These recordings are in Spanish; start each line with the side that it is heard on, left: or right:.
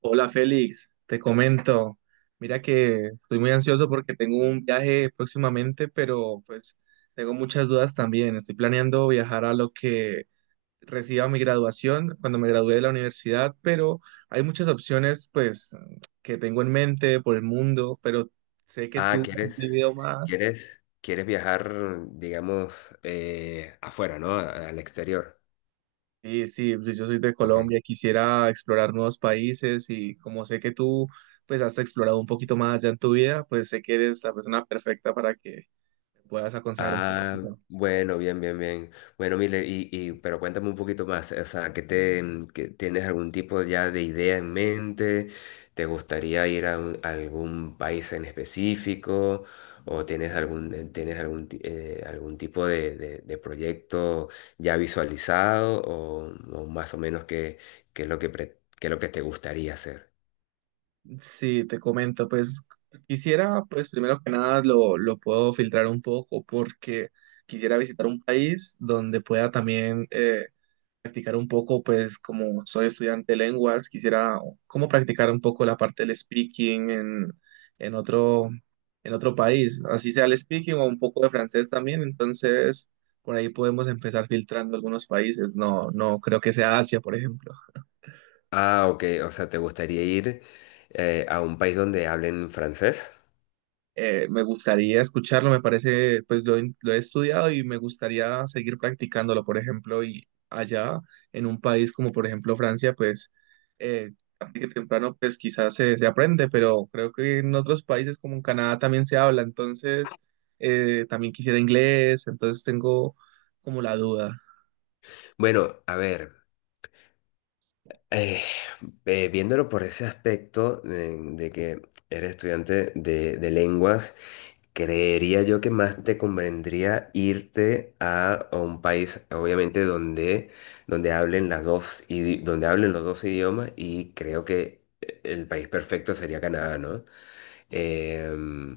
right: Hola Félix, te comento. Mira que estoy muy ansioso porque tengo un viaje próximamente, pero pues tengo muchas dudas también. Estoy planeando viajar a lo que reciba mi graduación cuando me gradúe de la universidad, pero hay muchas opciones, pues, que tengo en mente por el mundo, pero sé que
left: Ah,
right: tú has vivido más.
left: quieres viajar, digamos, afuera, ¿no? Al exterior.
right: Sí, sí, pues, yo soy de
left: Ok.
right: Colombia, quisiera explorar nuevos países y como sé que tú pues has explorado un poquito más ya en tu vida, pues sé que eres la persona perfecta para que puedas aconsejar un poco,
left: Ah,
right: ¿no?
left: bueno, bien, bien, bien. Bueno, Miller, y pero cuéntame un poquito más, o sea, ¿qué te, mm, qué- ¿tienes algún tipo ya de idea en mente? ¿Te gustaría ir a algún país en específico? ¿O tienes tienes algún tipo de proyecto ya visualizado? O más o menos qué, qué es lo que, pre- qué es lo que te gustaría hacer?
right: Sí, te comento, pues quisiera, pues primero que nada lo puedo filtrar un poco porque quisiera visitar un país donde pueda también practicar un poco, pues como soy estudiante de lenguas, quisiera como practicar un poco la parte del speaking en otro, en otro país, así sea el speaking o un poco de francés también, entonces por ahí podemos empezar filtrando algunos países, no, no creo que sea Asia, por ejemplo.
left: Ah, ok, o sea, ¿te gustaría ir a un país donde hablen francés?
right: Me gustaría escucharlo, me parece, pues lo he estudiado y me gustaría seguir practicándolo, por ejemplo, y allá en un país como por ejemplo Francia, pues eh, tarde que temprano, pues quizás se aprende, pero creo que en otros países como en Canadá también se habla, entonces también quisiera inglés, entonces tengo como la duda.
left: Bueno, a ver. Eh, Viéndolo por ese aspecto de, que eres estudiante de lenguas, creería yo que más te convendría irte a un país, obviamente, donde, donde hablen las dos, idi- donde hablen los dos idiomas, y creo que el país perfecto sería Canadá, ¿no? Em,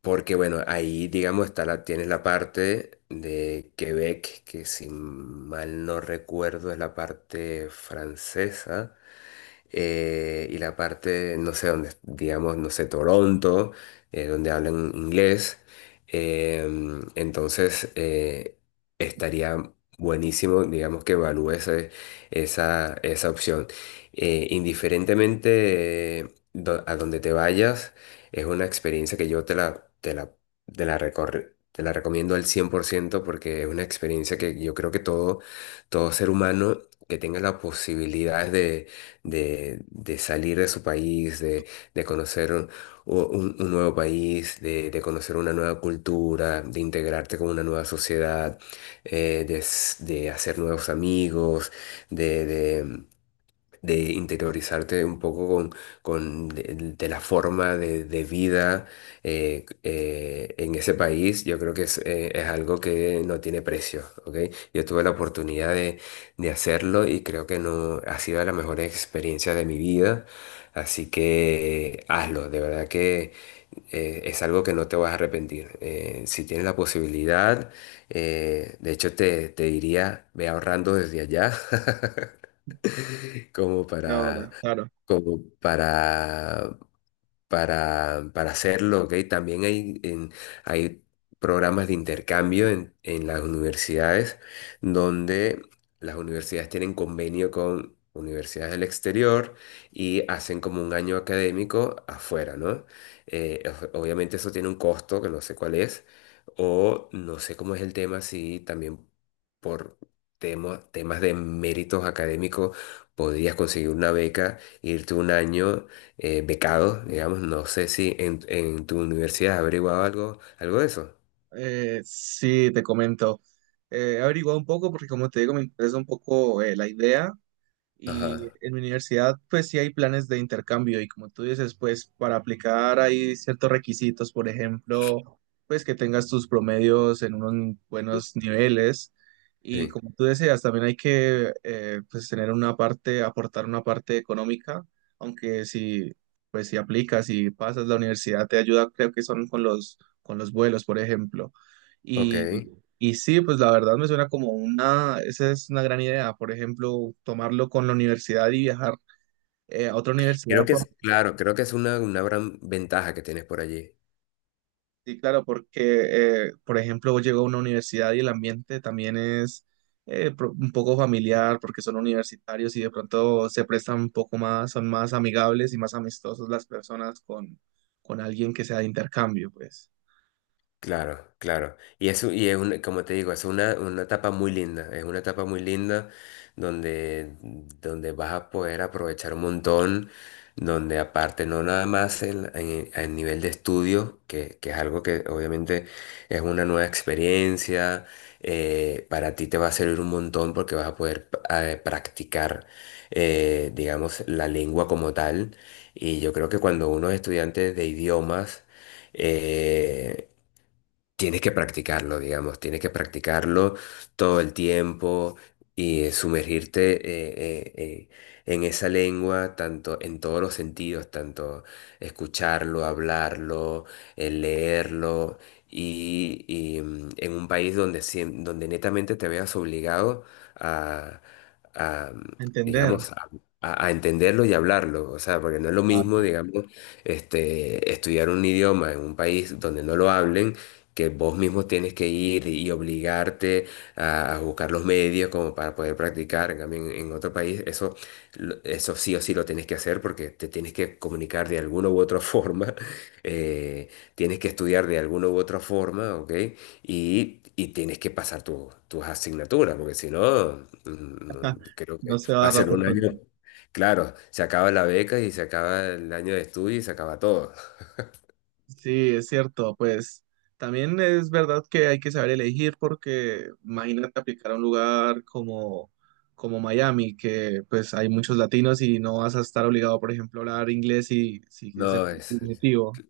left: Porque bueno, ahí digamos tienes la parte de Quebec, que si mal no recuerdo es la parte francesa y la parte, no sé, donde, digamos, no sé, Toronto, donde hablan inglés. Entonces, estaría buenísimo, digamos, que evalúes esa, esa opción. Indiferentemente a donde te vayas, es una experiencia que yo te la recomiendo al cien por ciento, porque es una experiencia que yo creo que todo, todo ser humano que tenga la posibilidad de salir de su país, de, de conocer un, un nuevo país, de conocer una nueva cultura, de integrarte con una nueva sociedad, de hacer nuevos amigos, de interiorizarte un poco con, de la forma de vida en ese país. Yo creo que es algo que no tiene precio, ¿ok? Yo tuve la oportunidad de hacerlo y creo que no ha sido la mejor experiencia de mi vida, así que hazlo, de verdad que es algo que no te vas a arrepentir. Si tienes la posibilidad, de hecho te diría, ve ahorrando desde allá. como para,
right: Ahora, claro.
left: como para, para hacerlo, ¿ok? Hay programas de intercambio en las universidades donde las universidades tienen convenio con universidades del exterior, y hacen como un año académico afuera, ¿no? Eh, Obviamente, eso tiene un costo que no sé cuál es, o no sé cómo es el tema, si también por... temas de méritos académicos, podrías conseguir una beca, irte un año becados, digamos. No sé si en tu universidad has averiguado algo, algo de eso.
right: Sí, te comento. He averiguado un poco porque como te digo, me interesa un poco, la idea. Y
left: Ajá,
right: en mi universidad, pues sí hay planes de intercambio y como tú dices, pues para aplicar hay ciertos requisitos. Por ejemplo, pues que tengas tus promedios en unos buenos niveles y
left: sí,
right: como tú decías, también hay que, pues, tener una parte, aportar una parte económica, aunque si aplicas y pasas la universidad te ayuda, creo que son con los vuelos, por ejemplo.
left: ok.
right: Y sí, pues la verdad me suena como una, esa es una gran idea, por ejemplo, tomarlo con la universidad y viajar a otra
left: Creo
right: universidad.
left: que es, claro, creo que es una gran ventaja que tienes por allí.
right: Sí, claro, porque, por ejemplo, llego a una universidad y el ambiente también es un poco familiar, porque son universitarios y de pronto se prestan un poco más, son más amigables y más amistosos las personas con alguien que sea de intercambio, pues.
left: Claro, claro. Y es un... como te digo, es una etapa muy linda. Es una etapa muy linda donde, donde vas a poder aprovechar un montón, donde aparte no nada más a nivel de estudio, que es algo que obviamente es una nueva experiencia, para ti te va a servir un montón, porque vas a poder practicar, digamos, la lengua como tal. Y yo creo que cuando uno es estudiante de idiomas, eh, tienes que practicarlo, digamos, tienes que practicarlo todo el tiempo, y sumergirte en esa lengua, tanto en todos los sentidos, tanto escucharlo, hablarlo, leerlo, y en un país donde netamente te veas obligado a, a, mm,
right: Entender,
left: digamos, a, a entenderlo y hablarlo, o sea, porque no es lo mismo,
right: claro.
left: digamos, este, estudiar un idioma en un país donde no lo hablen, que vos mismo tienes que ir y obligarte a buscar los medios como para poder practicar. En cambio, en otro país, eso, eso sí o sí lo tienes que hacer, porque te tienes que comunicar de alguna u otra forma, eh, tienes que estudiar de alguna u otra forma, ¿ok? Y tienes que pasar tus asignaturas, porque si no, no, creo
right: No
left: que
right: se va a
left: va a
right: dar la
left: ser un año.
right: oportunidad.
left: Claro, se acaba la beca y se acaba el año de estudio y se acaba todo.
right: Sí, es cierto, pues también es verdad que hay que saber elegir porque imagínate aplicar a un lugar como, como Miami, que pues hay muchos latinos y no vas a estar obligado, por ejemplo, a hablar inglés, y si ese es
left: No,
right: tu
left: es.
right: objetivo.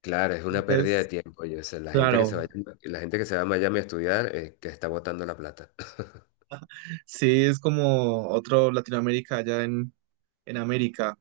left: Claro, es una pérdida de
right: Entonces,
left: tiempo. Oye, o sea, la gente que
right: claro,
left: se vaya, la gente que se va a Miami a estudiar, que está botando la plata.
right: sí es como otro Latinoamérica allá en América,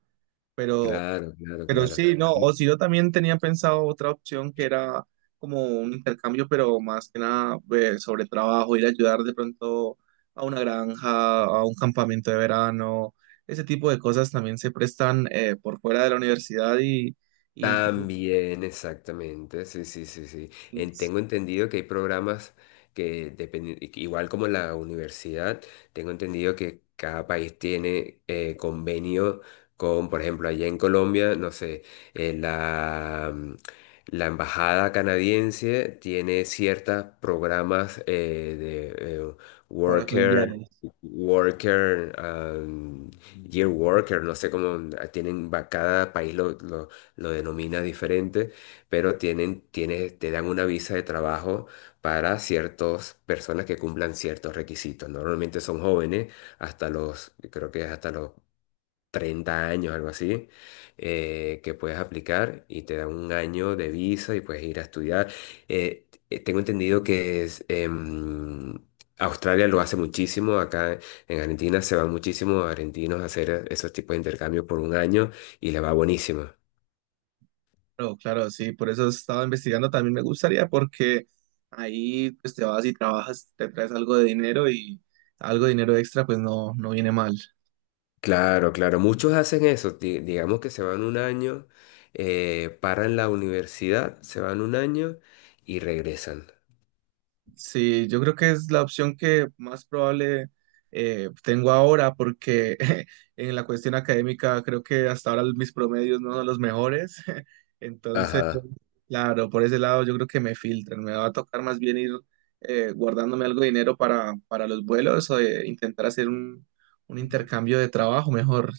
right: pero
left: Claro, claro,
right: Pero
left: claro.
right: sí, no, o si yo también tenía pensado otra opción que era como un intercambio, pero más que nada, sobre trabajo, ir a ayudar de pronto a una granja, a un campamento de verano, ese tipo de cosas también se prestan por fuera de la universidad y incluso
left: También, exactamente, sí, sí, sí, sí. Tengo entendido que hay programas que dependen, igual como la universidad, tengo entendido que cada país tiene convenio con, por ejemplo, allá en Colombia, no sé, eh, la, mm, la embajada canadiense tiene ciertos programas de
right: para
left: worker.
right: colombianos.
left: Worker, Year Worker, no sé cómo ah, tienen, cada país lo denomina diferente, pero tiene, te dan una visa de trabajo para ciertas personas que cumplan ciertos requisitos. Normalmente son jóvenes, hasta los, creo que es hasta los 30 años, algo así, que puedes aplicar y te dan un año de visa y puedes ir a estudiar. Tengo entendido que Australia lo hace muchísimo, acá en Argentina se van muchísimos argentinos a hacer esos tipos de intercambios por un año y les va buenísimo.
right: Claro, claro, sí, por eso estaba investigando, también me gustaría porque ahí pues te vas y trabajas, te traes algo de dinero y algo de dinero extra pues no, no viene mal.
left: Claro, claro, muchos hacen eso, digamos que se van un año, paran la universidad, se van un año y regresan.
right: Sí, yo creo que es la opción que más probable tengo ahora porque en la cuestión académica creo que hasta ahora mis promedios no son los mejores. Entonces,
left: Ajá.
right: claro, por ese lado yo creo que me filtran. Me va a tocar más bien ir guardándome algo de dinero para los vuelos o intentar hacer un intercambio de trabajo mejor.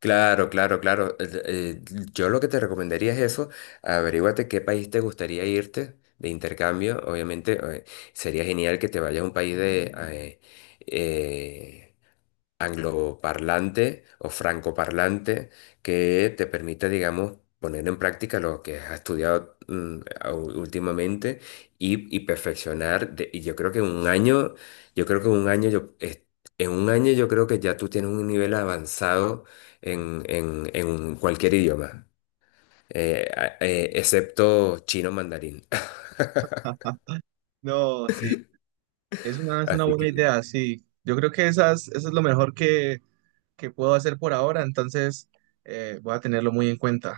left: Claro, claro, claro. Yo lo que te recomendaría es eso, averíguate qué país te gustaría irte de intercambio. Obviamente, sería genial que te vayas a un país eh, angloparlante o francoparlante, que te permita, digamos, poner en práctica lo que has estudiado últimamente, y perfeccionar. Y yo creo que en un año, yo creo que en un año yo, es- en un año yo creo que ya tú tienes un nivel avanzado en cualquier idioma, excepto chino mandarín.
right: No, sí, es una
left: Así que
right: buena idea, sí. Yo creo que esas, eso es lo mejor que puedo hacer por ahora, entonces voy a tenerlo muy en cuenta.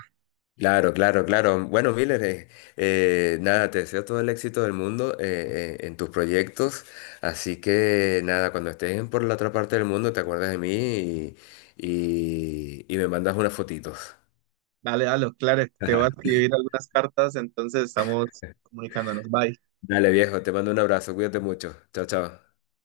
left: claro, claro, claro. Bueno, Miller, nada, te deseo todo el éxito del mundo en tus proyectos. Así que nada, cuando estés en por la otra parte del mundo, te acuerdas de mí y me mandas unas fotitos.
right: Dale, dale, claro, te voy a escribir algunas cartas, entonces estamos comunicándonos. Bye.
left: Dale, viejo, te mando un abrazo, cuídate mucho. Chao, chao.